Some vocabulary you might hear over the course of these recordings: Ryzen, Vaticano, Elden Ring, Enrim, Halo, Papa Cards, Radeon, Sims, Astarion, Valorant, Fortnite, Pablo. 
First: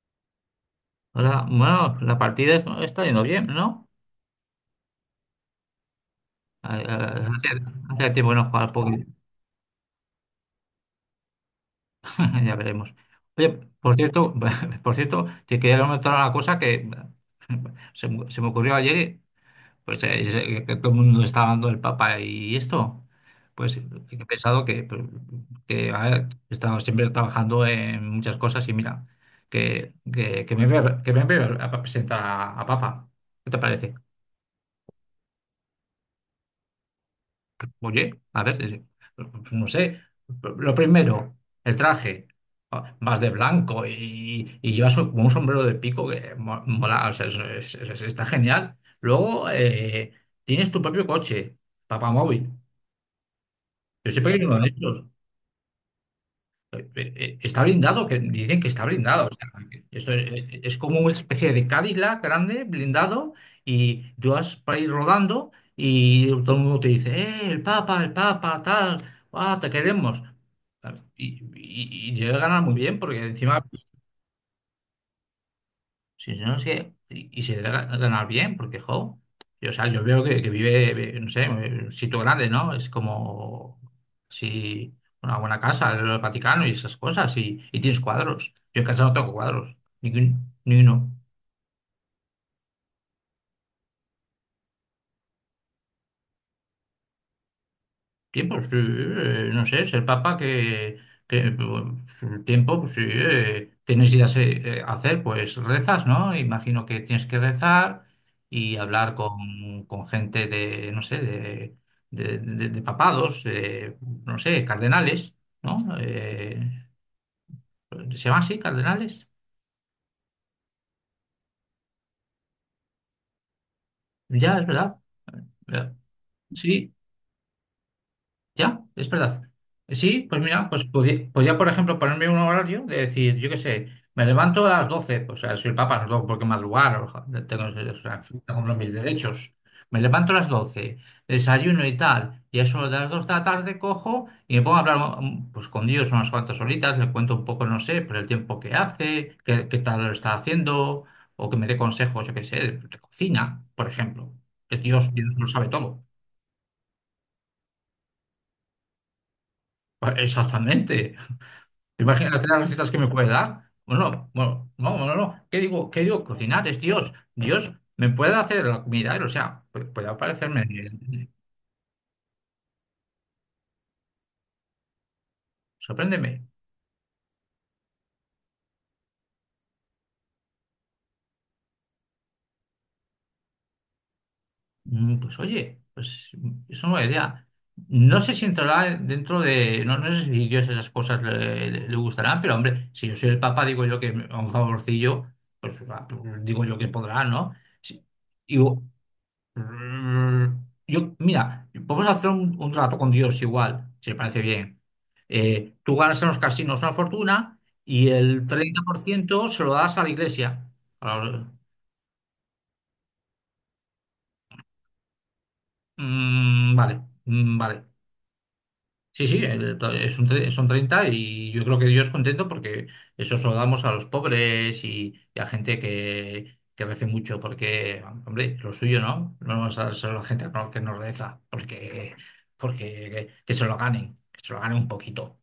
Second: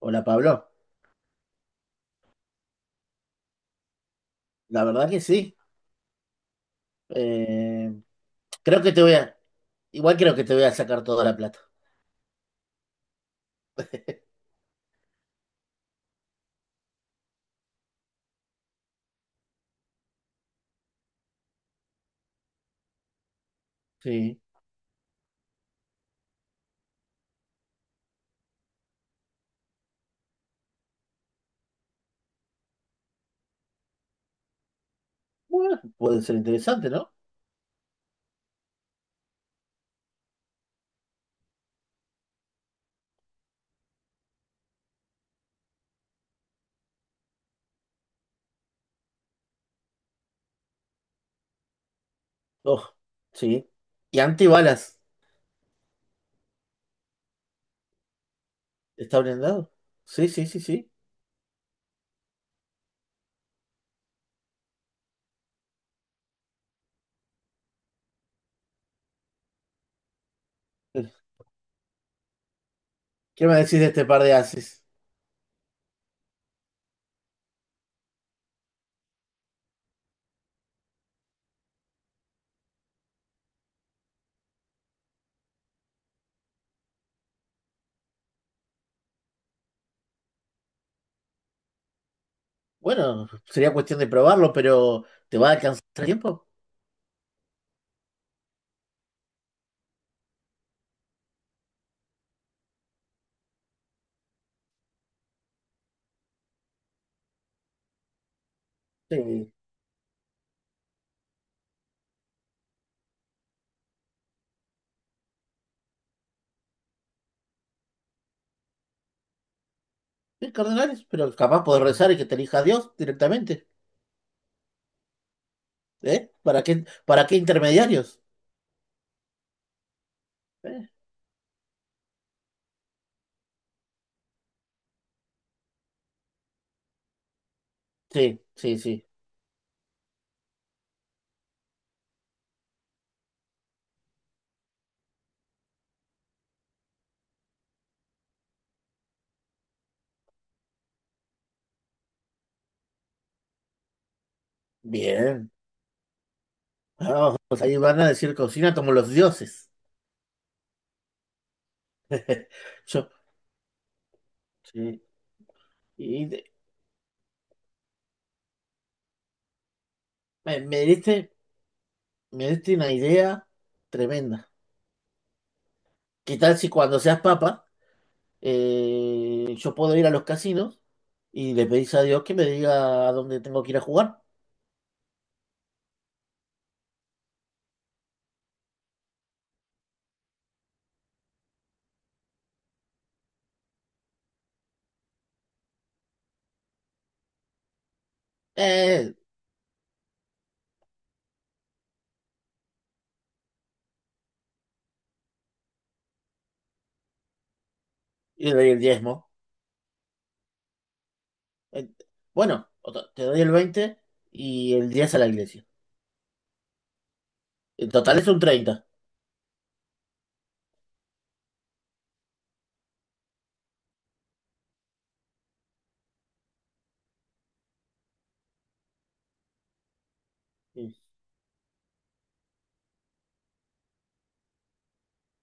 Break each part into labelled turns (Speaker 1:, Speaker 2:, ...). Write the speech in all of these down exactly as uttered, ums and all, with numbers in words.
Speaker 1: Hola Pablo,
Speaker 2: Ahora, bueno, la partida es- está yendo bien, ¿no?
Speaker 1: la verdad que sí.
Speaker 2: Ah, ah, Hace,
Speaker 1: Eh,
Speaker 2: hace tiempo que no jugar al
Speaker 1: creo que te
Speaker 2: póker.
Speaker 1: voy a, igual creo que te voy a sacar toda la plata.
Speaker 2: Ya veremos. Oye, por cierto, por cierto, te quería comentar una cosa que se, me se me ocurrió ayer, y, pues eh, es, eh, que todo el mundo está hablando del Papa y esto, pues he
Speaker 1: Sí.
Speaker 2: pensado que, pues, que a ver, he estado siempre trabajando en muchas cosas y mira, que, que, que me voy a, que me voy a presentar a, a Papa. ¿Qué te parece?
Speaker 1: Bueno, puede ser interesante, ¿no?
Speaker 2: Oye, a ver, eh, no sé. Lo primero, el traje. Ah, vas de blanco y, y llevas un- como un sombrero de pico que mo- mola, o sea, es- es- es- está genial. Luego, eh, tienes tu propio coche, papamóvil.
Speaker 1: Oh, sí.
Speaker 2: Yo
Speaker 1: Y
Speaker 2: siempre he querido uno de
Speaker 1: antibalas,
Speaker 2: estos. eh, eh, Está blindado, que dicen que está
Speaker 1: ¿está
Speaker 2: blindado. O sea,
Speaker 1: blindado?
Speaker 2: que esto
Speaker 1: Sí,
Speaker 2: es,
Speaker 1: sí, sí,
Speaker 2: es
Speaker 1: sí.
Speaker 2: como una especie de Cadillac grande, blindado, y tú vas para ir rodando y todo el mundo te dice, eh, el Papa, el Papa, tal, ah, te queremos. Claro. Y, y, y llegan a ganar muy bien, porque
Speaker 1: ¿Qué me
Speaker 2: encima...
Speaker 1: decís de este par de ases?
Speaker 2: Sí, sí, no, es que- y, y se debe ga- ganar bien, porque, jo, yo, o sea, yo veo que, que vive, ve- no sé, eh, en un sitio grande, ¿no? Es como si una buena casa, el Vaticano y esas cosas, y, y tienes cuadros. Yo en casa no tengo cuadros, ni, un- ni uno.
Speaker 1: Bueno, sería cuestión de probarlo, pero ¿te va a alcanzar el tiempo?
Speaker 2: Tiempo, sí, eh, no sé, es el Papa que, que pues, el tiempo, pues sí, eh, tienes ideas eh, eh, hacer, pues rezas, ¿no? Imagino que tienes que rezar y hablar
Speaker 1: Sí.
Speaker 2: con, con gente de, no sé, de, de, de- de papados, eh, no sé, cardenales, ¿no? Eh, ¿se llama así, cardenales?
Speaker 1: Sí, cardenales, pero capaz podés rezar y que te elija Dios directamente.
Speaker 2: Ya, es verdad. Ya.
Speaker 1: ¿Eh? ¿Para qué,
Speaker 2: Sí.
Speaker 1: para qué intermediarios?
Speaker 2: Ya, es verdad. Sí, pues mira, pues
Speaker 1: ¿Eh?
Speaker 2: podía, podía, por ejemplo, ponerme un horario de decir, yo qué sé, me levanto a las doce, pues o sea, soy el papa, no tengo por qué madrugar, o sea, tengo, o sea, en fin,
Speaker 1: Sí,
Speaker 2: tengo
Speaker 1: sí,
Speaker 2: mis
Speaker 1: sí.
Speaker 2: derechos. Me levanto a las doce, desayuno y tal, y a eso de las dos de la tarde cojo y me pongo a hablar mm, pues con Dios unas cuantas horitas, le cuento un poco, no sé, por el tiempo que hace, qué, qué tal lo está haciendo, o que me dé consejos, yo qué sé, de cocina, por ejemplo. Es Dios, Dios lo
Speaker 1: Bien.
Speaker 2: sabe todo.
Speaker 1: Ah, pues ahí van a decir cocina como los dioses.
Speaker 2: Pues, exactamente. ¿Te las tres recetas que
Speaker 1: Yo,
Speaker 2: me puede dar? Bueno, bueno, no,
Speaker 1: sí.
Speaker 2: no, no. ¿Qué digo? ¿Qué digo?
Speaker 1: Y de-
Speaker 2: Cocinar es Dios. Dios me puede hacer la comida, o sea, pu- puede
Speaker 1: me,
Speaker 2: aparecerme.
Speaker 1: me diste, me diste una idea tremenda. ¿Qué
Speaker 2: Sorpréndeme.
Speaker 1: tal si cuando seas papa, eh, yo puedo ir a los casinos y le pedís a Dios que me diga a dónde tengo que ir a jugar?
Speaker 2: Mm, Pues oye, pues es una buena idea. No sé si entrará dentro de. No, no sé si Dios esas cosas le, le- le gustarán, pero hombre, si yo soy el Papa, digo yo que a un favorcillo, pues va, digo yo que podrá, ¿no? Sí. Y,
Speaker 1: Eh,
Speaker 2: Mm, Yo, mira, vamos a hacer un, un trato con Dios igual, si te parece bien. Eh, tú ganas en los casinos una fortuna y el
Speaker 1: y le doy el
Speaker 2: treinta por
Speaker 1: diezmo.
Speaker 2: ciento se lo das a la iglesia. A la-
Speaker 1: Eh, bueno, o to- te doy el veinte y el diez a la iglesia.
Speaker 2: Mm, vale, mm, vale.
Speaker 1: En total es un treinta.
Speaker 2: Sí, sí, el- to- es un tre- son treinta y yo creo que Dios contento porque eso se lo damos a los pobres y, y a gente que, que rece mucho, porque, hombre, lo suyo, ¿no? No vamos a dárselo a la gente que no, que no reza, porque, porque que, que se lo ganen, que se lo ganen un poquito.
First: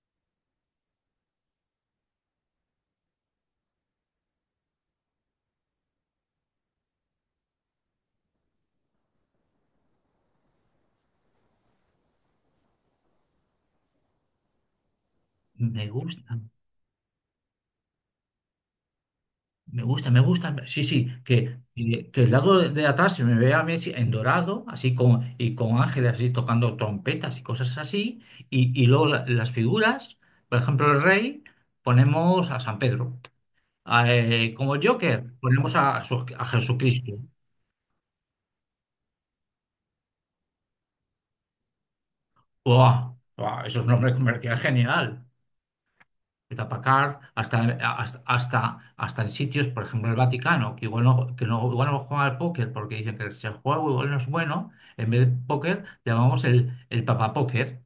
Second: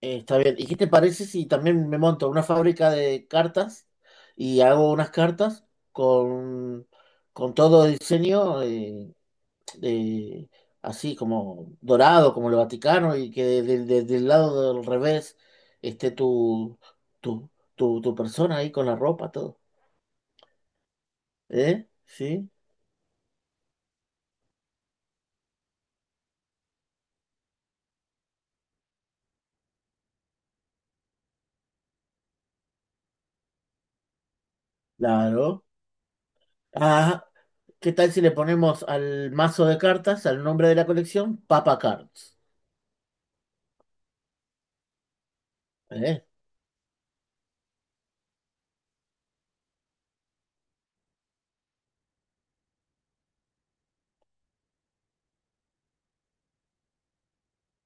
Speaker 1: Eh, está bien. ¿Y qué te parece si también me monto una fábrica de cartas y hago unas cartas con, con todo el diseño eh, de- así como dorado, como el Vaticano, y que de- de- de- del lado del revés
Speaker 2: Me
Speaker 1: esté
Speaker 2: gusta.
Speaker 1: tu, tu, tu, tu persona ahí con la ropa, todo?
Speaker 2: Me gusta, me gusta. Sí, sí, que,
Speaker 1: ¿Eh?
Speaker 2: que el
Speaker 1: ¿Sí?
Speaker 2: lado de atrás se me vea a Messi en dorado, así con, y con ángeles así tocando trompetas y cosas así. Y, y luego la- las figuras, por ejemplo, el rey, ponemos a San Pedro. A, eh, como Joker,
Speaker 1: Claro.
Speaker 2: ponemos a, Jesús- a Jesucristo.
Speaker 1: Ah, ¿qué tal si le ponemos al mazo de cartas, al nombre de la colección, Papa Cards?
Speaker 2: ¡Buah! ¡Buah! Eso es un nombre comercial genial.
Speaker 1: ¿Eh?
Speaker 2: Packard, hasta, hasta, hasta, hasta en sitios, por ejemplo, el Vaticano, que igual no, que no, igual no juega al póker porque dicen que si el juego igual no es bueno, en vez de póker llamamos el, el Papa Póker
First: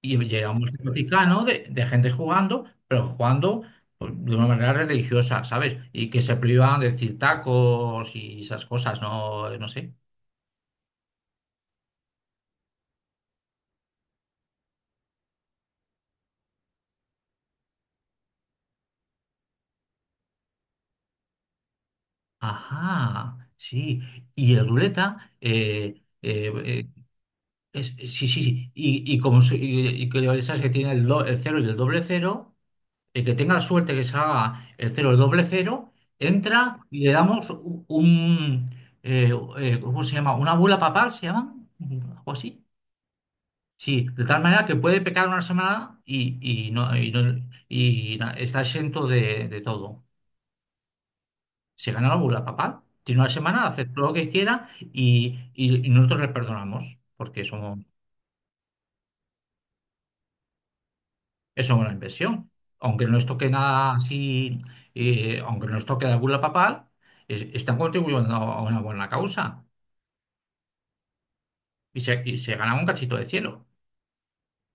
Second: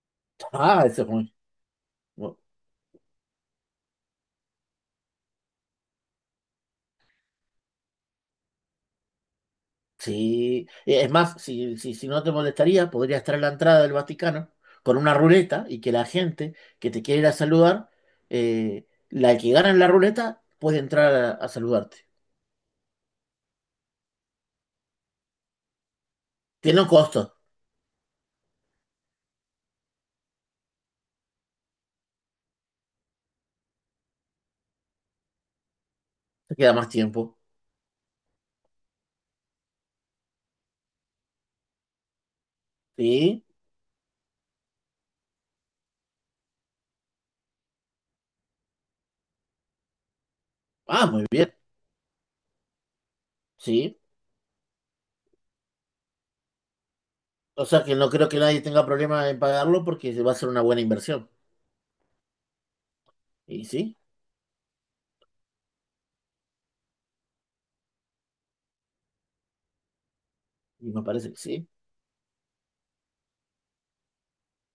Speaker 2: y llegamos
Speaker 1: Ah,
Speaker 2: al
Speaker 1: eso es
Speaker 2: Vaticano de, de gente
Speaker 1: muy.
Speaker 2: jugando, pero jugando pues, de una manera religiosa, ¿sabes? Y que se privan de decir tacos y esas cosas, no, no sé.
Speaker 1: Sí, eh, es más, si, si, si no te molestaría, podría estar en la entrada del Vaticano con una ruleta y que la gente que te quiere ir a saludar, eh, la que gana en la ruleta, puede entrar a, a saludarte.
Speaker 2: Ajá, sí. Y el ruleta, eh, eh,
Speaker 1: Tiene un
Speaker 2: eh,
Speaker 1: costo,
Speaker 2: Es- es- sí, sí, sí. Y, y como si- y, y que esas que tiene el, do- el cero y el doble cero, el que tenga la suerte que salga el cero y el doble cero,
Speaker 1: te queda
Speaker 2: entra
Speaker 1: más
Speaker 2: y le
Speaker 1: tiempo.
Speaker 2: damos u- un, eh, eh, ¿cómo se llama? ¿Una bula papal se llama? ¿Algo así?
Speaker 1: Sí,
Speaker 2: Sí, de tal manera que puede pecar una semana y, y no, y no- y na- está exento de, de todo.
Speaker 1: ah, muy bien,
Speaker 2: Se gana la bula papal, tiene una semana, hace
Speaker 1: sí.
Speaker 2: todo lo que quiera y, y y nosotros le perdonamos porque
Speaker 1: O
Speaker 2: somos...
Speaker 1: sea que no creo que nadie tenga problema en pagarlo porque va a ser una buena inversión.
Speaker 2: Es una buena inversión. Aunque no les toque
Speaker 1: Y
Speaker 2: nada
Speaker 1: sí,
Speaker 2: así, eh, aunque no les toque la bula papal, es- están contribuyendo a una buena causa
Speaker 1: y me parece que sí,
Speaker 2: y se, y se ganan un cachito de cielo.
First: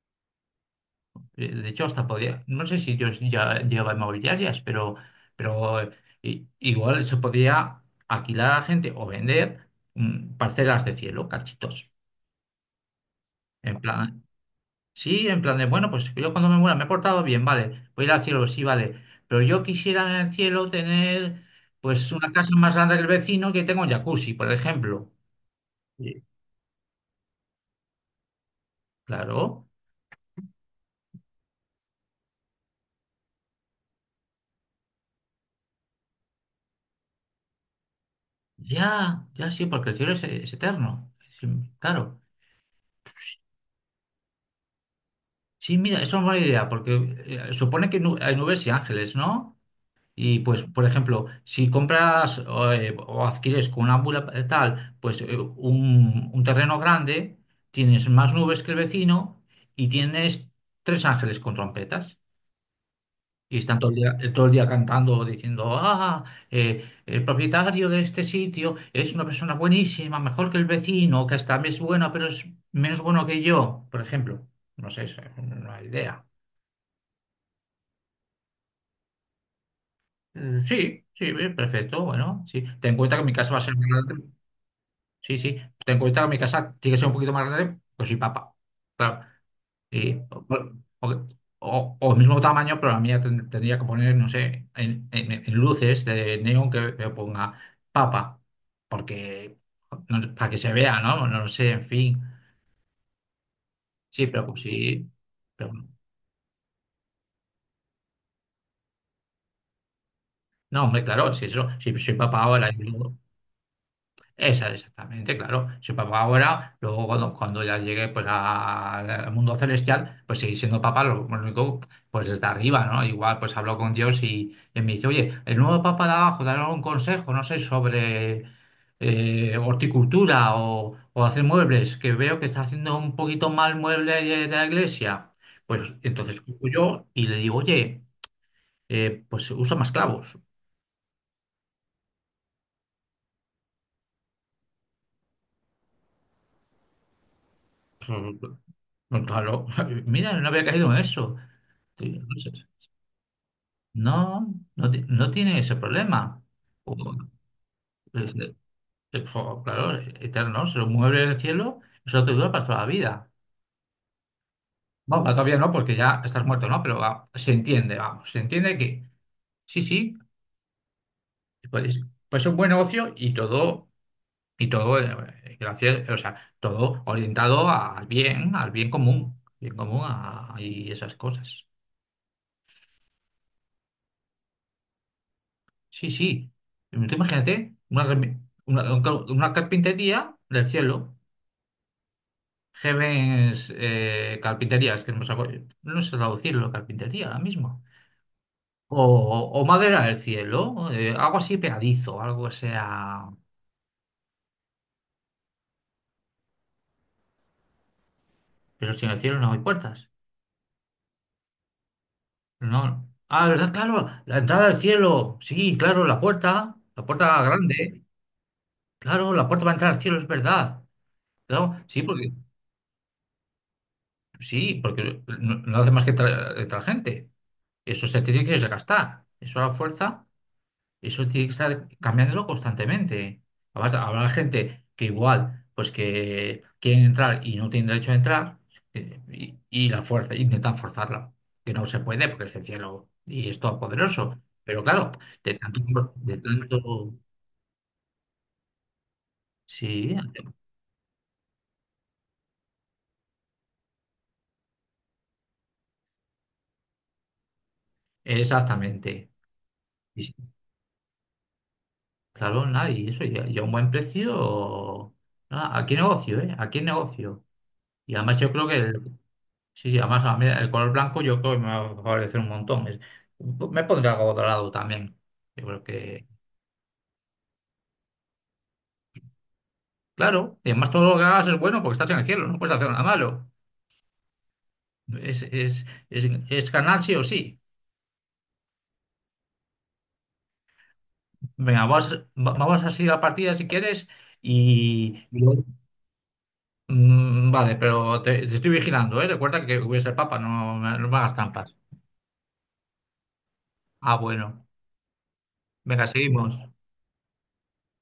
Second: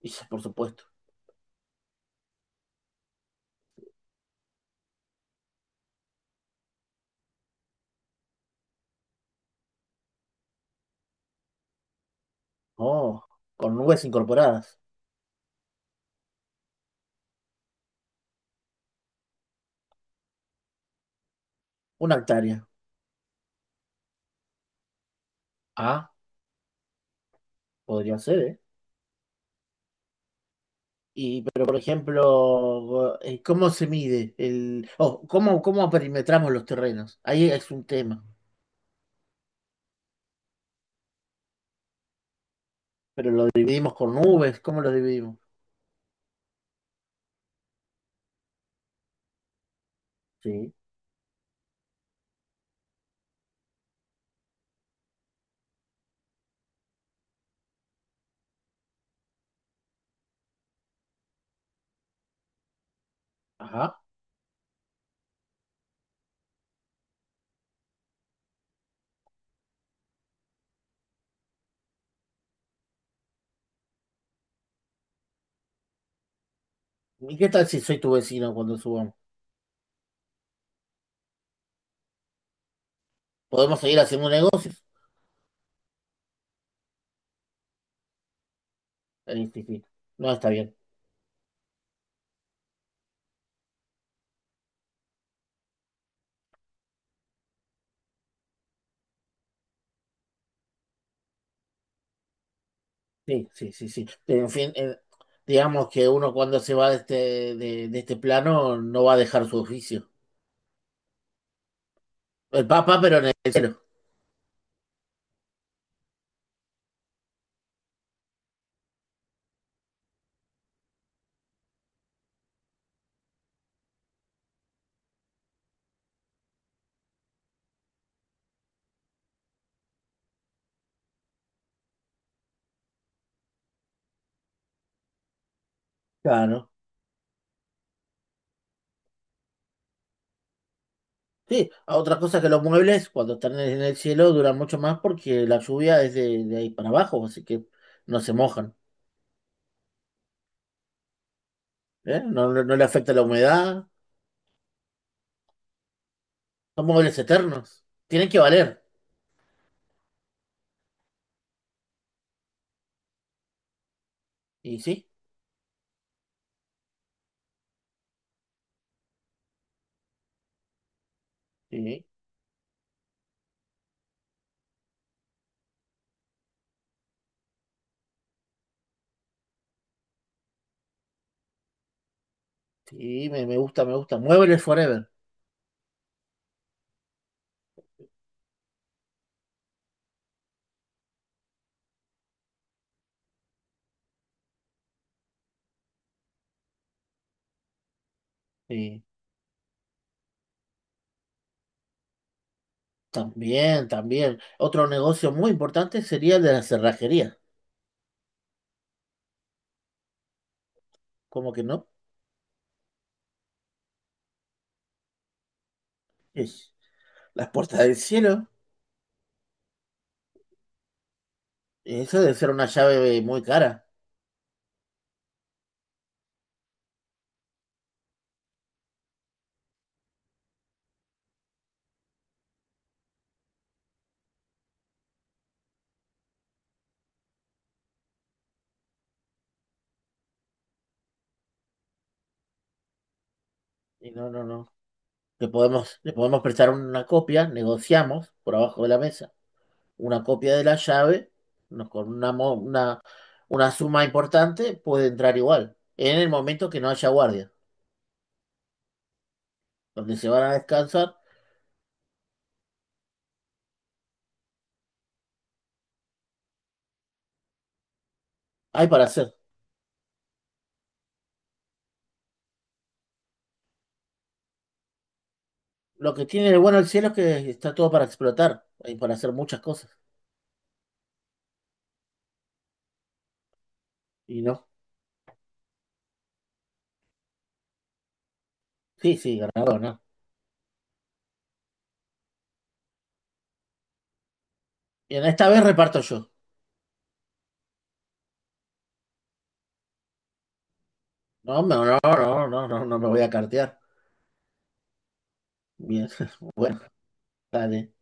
Speaker 1: y sí, por supuesto.
Speaker 2: Eh, De hecho, hasta podría, no sé si Dios ya lleva inmobiliarias, pero, pero eh, i- igual se podría alquilar a gente o vender mm, parcelas de cielo, cachitos.
Speaker 1: Oh, con
Speaker 2: En
Speaker 1: nubes
Speaker 2: plan,
Speaker 1: incorporadas,
Speaker 2: Sí, en plan de, bueno, pues yo cuando me muera me he portado bien, vale, voy a ir al cielo, sí, vale, pero yo quisiera en el cielo tener pues
Speaker 1: una
Speaker 2: una casa
Speaker 1: hectárea.
Speaker 2: más grande que el vecino que tenga un jacuzzi, por ejemplo.
Speaker 1: Ah,
Speaker 2: Sí.
Speaker 1: podría ser, ¿eh?
Speaker 2: Claro,
Speaker 1: Y, pero por ejemplo, eh, ¿cómo se mide el, o cómo, cómo perimetramos los terrenos? Ahí es un tema.
Speaker 2: ya, ya sí, porque el cielo es, es eterno. Sí, claro,
Speaker 1: Pero lo dividimos con nubes, ¿cómo lo dividimos?
Speaker 2: sí, mira, eso es una buena idea, porque eh, supone que nu- hay nubes y ángeles, ¿no? Y pues,
Speaker 1: Sí.
Speaker 2: por ejemplo, si compras o, eh, o adquieres con una bula eh, tal, pues eh, un, un terreno grande, tienes más nubes que el vecino y tienes tres ángeles con trompetas. Y están todo el
Speaker 1: Ajá.
Speaker 2: día, eh, todo el día cantando, diciendo, ah, eh, el propietario de este sitio es una persona buenísima, mejor que el vecino, que hasta es bueno, pero es menos bueno que yo, por ejemplo. No sé, es una idea.
Speaker 1: ¿Y qué tal si soy tu vecino cuando subamos?
Speaker 2: Eh, Sí, sí, eh, perfecto, bueno, sí. Ten en cuenta que mi casa va a ser
Speaker 1: ¿Podemos
Speaker 2: más
Speaker 1: seguir haciendo
Speaker 2: grande.
Speaker 1: un negocio?
Speaker 2: Sí, sí. Ten en cuenta que mi casa tiene que ser un poquito más grande, pues soy papa. Claro.
Speaker 1: Eh, sí, sí.
Speaker 2: Y,
Speaker 1: No,
Speaker 2: o,
Speaker 1: está bien.
Speaker 2: o- o- o el mismo tamaño, pero la mía ten- tendría que poner, no sé, en, en- en luces de neón que, que ponga papa. Porque, no- para que se vea, ¿no? No lo sé, en fin.
Speaker 1: Sí, sí, sí, sí.
Speaker 2: Sí,
Speaker 1: Pero,
Speaker 2: pero
Speaker 1: en
Speaker 2: pues,
Speaker 1: fin, eh,
Speaker 2: sí. Pero,
Speaker 1: digamos que uno cuando se va de este, de, de este plano no va a dejar su oficio.
Speaker 2: no, hombre, claro, si eso, si soy papa
Speaker 1: El
Speaker 2: ahora.
Speaker 1: papa, pero en el cielo.
Speaker 2: Esa, exactamente, claro. Si papá ahora, luego cuando, cuando ya llegue pues, a- al mundo celestial, pues seguir siendo papá, lo único, pues desde arriba, ¿no? Igual pues hablo con Dios y, y me dice, oye, el nuevo papá de abajo, dale algún consejo, no sé, sobre eh, horticultura o, o hacer muebles, que veo que está haciendo un poquito mal mueble de, de la iglesia. Pues entonces cojo
Speaker 1: Claro.
Speaker 2: yo y le digo, oye, eh, pues usa más clavos.
Speaker 1: Sí, a otra cosa que los muebles cuando están en el cielo duran mucho más porque la lluvia es de, de ahí para abajo, así que no se mojan,
Speaker 2: Claro, mira, no había caído en eso. Sí,
Speaker 1: ¿eh?
Speaker 2: no sé.
Speaker 1: No, no, no le afecta la humedad,
Speaker 2: No, no, ti- no tiene ese problema.
Speaker 1: son
Speaker 2: O-
Speaker 1: muebles eternos, tienen
Speaker 2: es-
Speaker 1: que valer.
Speaker 2: es- o, claro, eterno, se mueve en el cielo, eso te dura para toda la vida.
Speaker 1: Y sí,
Speaker 2: Bueno, para todavía no, porque ya estás muerto, ¿no? Pero va, se entiende, vamos, se entiende que sí, sí, pues,
Speaker 1: sí,
Speaker 2: pues es un buen negocio y todo, y todo, eh, gracias, o sea, todo orientado al bien, al bien común, bien común a- y esas cosas.
Speaker 1: sí, me, me gusta, me gusta. Muebles forever.
Speaker 2: Sí, sí. Tú imagínate una, remi- una, una carpintería del cielo. Gemes, eh, carpinterías, que no, sé no sé traducirlo, carpintería ahora mismo.
Speaker 1: Sí,
Speaker 2: O, o madera del cielo, eh, algo así pegadizo, algo que sea.
Speaker 1: también, también. Otro negocio muy importante sería el de la cerrajería,
Speaker 2: Pero si en el cielo no hay puertas.
Speaker 1: como que no?
Speaker 2: No. Ah, ¿verdad? Claro, la entrada al cielo. Sí, claro, la
Speaker 1: Es,
Speaker 2: puerta, la puerta
Speaker 1: las puertas del
Speaker 2: grande.
Speaker 1: cielo,
Speaker 2: Claro, la puerta para entrar al cielo, es verdad. Claro, sí,
Speaker 1: eso
Speaker 2: porque,
Speaker 1: debe ser una llave muy cara.
Speaker 2: sí, porque no, no hace más que entrar entrar gente. Eso se tiene que desgastar. Eso a la fuerza. Eso tiene que estar cambiándolo constantemente. Además, habrá gente que igual, pues que quieren entrar y no tienen derecho a entrar, eh, y, y la fuerza, intentan forzarla, que no se puede porque es el cielo y es
Speaker 1: Y no,
Speaker 2: todopoderoso.
Speaker 1: no, no.
Speaker 2: Pero claro,
Speaker 1: le
Speaker 2: de tanto,
Speaker 1: podemos, le
Speaker 2: for- de
Speaker 1: podemos prestar una
Speaker 2: tanto,
Speaker 1: copia, negociamos por abajo de la mesa
Speaker 2: sí,
Speaker 1: una copia de la llave, nos- con una, una, una suma importante, puede entrar igual. En el momento que no haya guardia,
Speaker 2: exactamente.
Speaker 1: donde
Speaker 2: Y
Speaker 1: se
Speaker 2: sí,
Speaker 1: van a descansar,
Speaker 2: claro, nada, y eso, ya, ya un buen precio, nada, aquí negocio, ¿eh? Aquí negocio. Y además yo creo que
Speaker 1: hay
Speaker 2: el-
Speaker 1: para hacer.
Speaker 2: Sí, sí, además a mí el color blanco yo creo que me va a favorecer un montón. Es- me pondré algo dorado también. Yo creo
Speaker 1: Lo que
Speaker 2: que,
Speaker 1: tiene de bueno el cielo es que está todo para explotar, hay para hacer muchas cosas.
Speaker 2: claro, y además todo lo que hagas es bueno porque estás en el cielo, no puedes hacer nada malo.
Speaker 1: Y no,
Speaker 2: Es, es, es, es ganar sí o sí.
Speaker 1: sí, sí, ganador, ¿no?
Speaker 2: Venga, vas- va- vamos a seguir la partida si quieres
Speaker 1: Y
Speaker 2: y...
Speaker 1: en
Speaker 2: y
Speaker 1: esta vez
Speaker 2: luego-.
Speaker 1: reparto yo.
Speaker 2: Mm, vale, pero te, te estoy vigilando, ¿eh? Recuerda que voy a ser papa, no, me- no me hagas
Speaker 1: No,
Speaker 2: trampas.
Speaker 1: no, no, no, no, no, no me voy a cartear.
Speaker 2: Ah, bueno. Venga,
Speaker 1: Bien,
Speaker 2: seguimos.
Speaker 1: bueno, dale.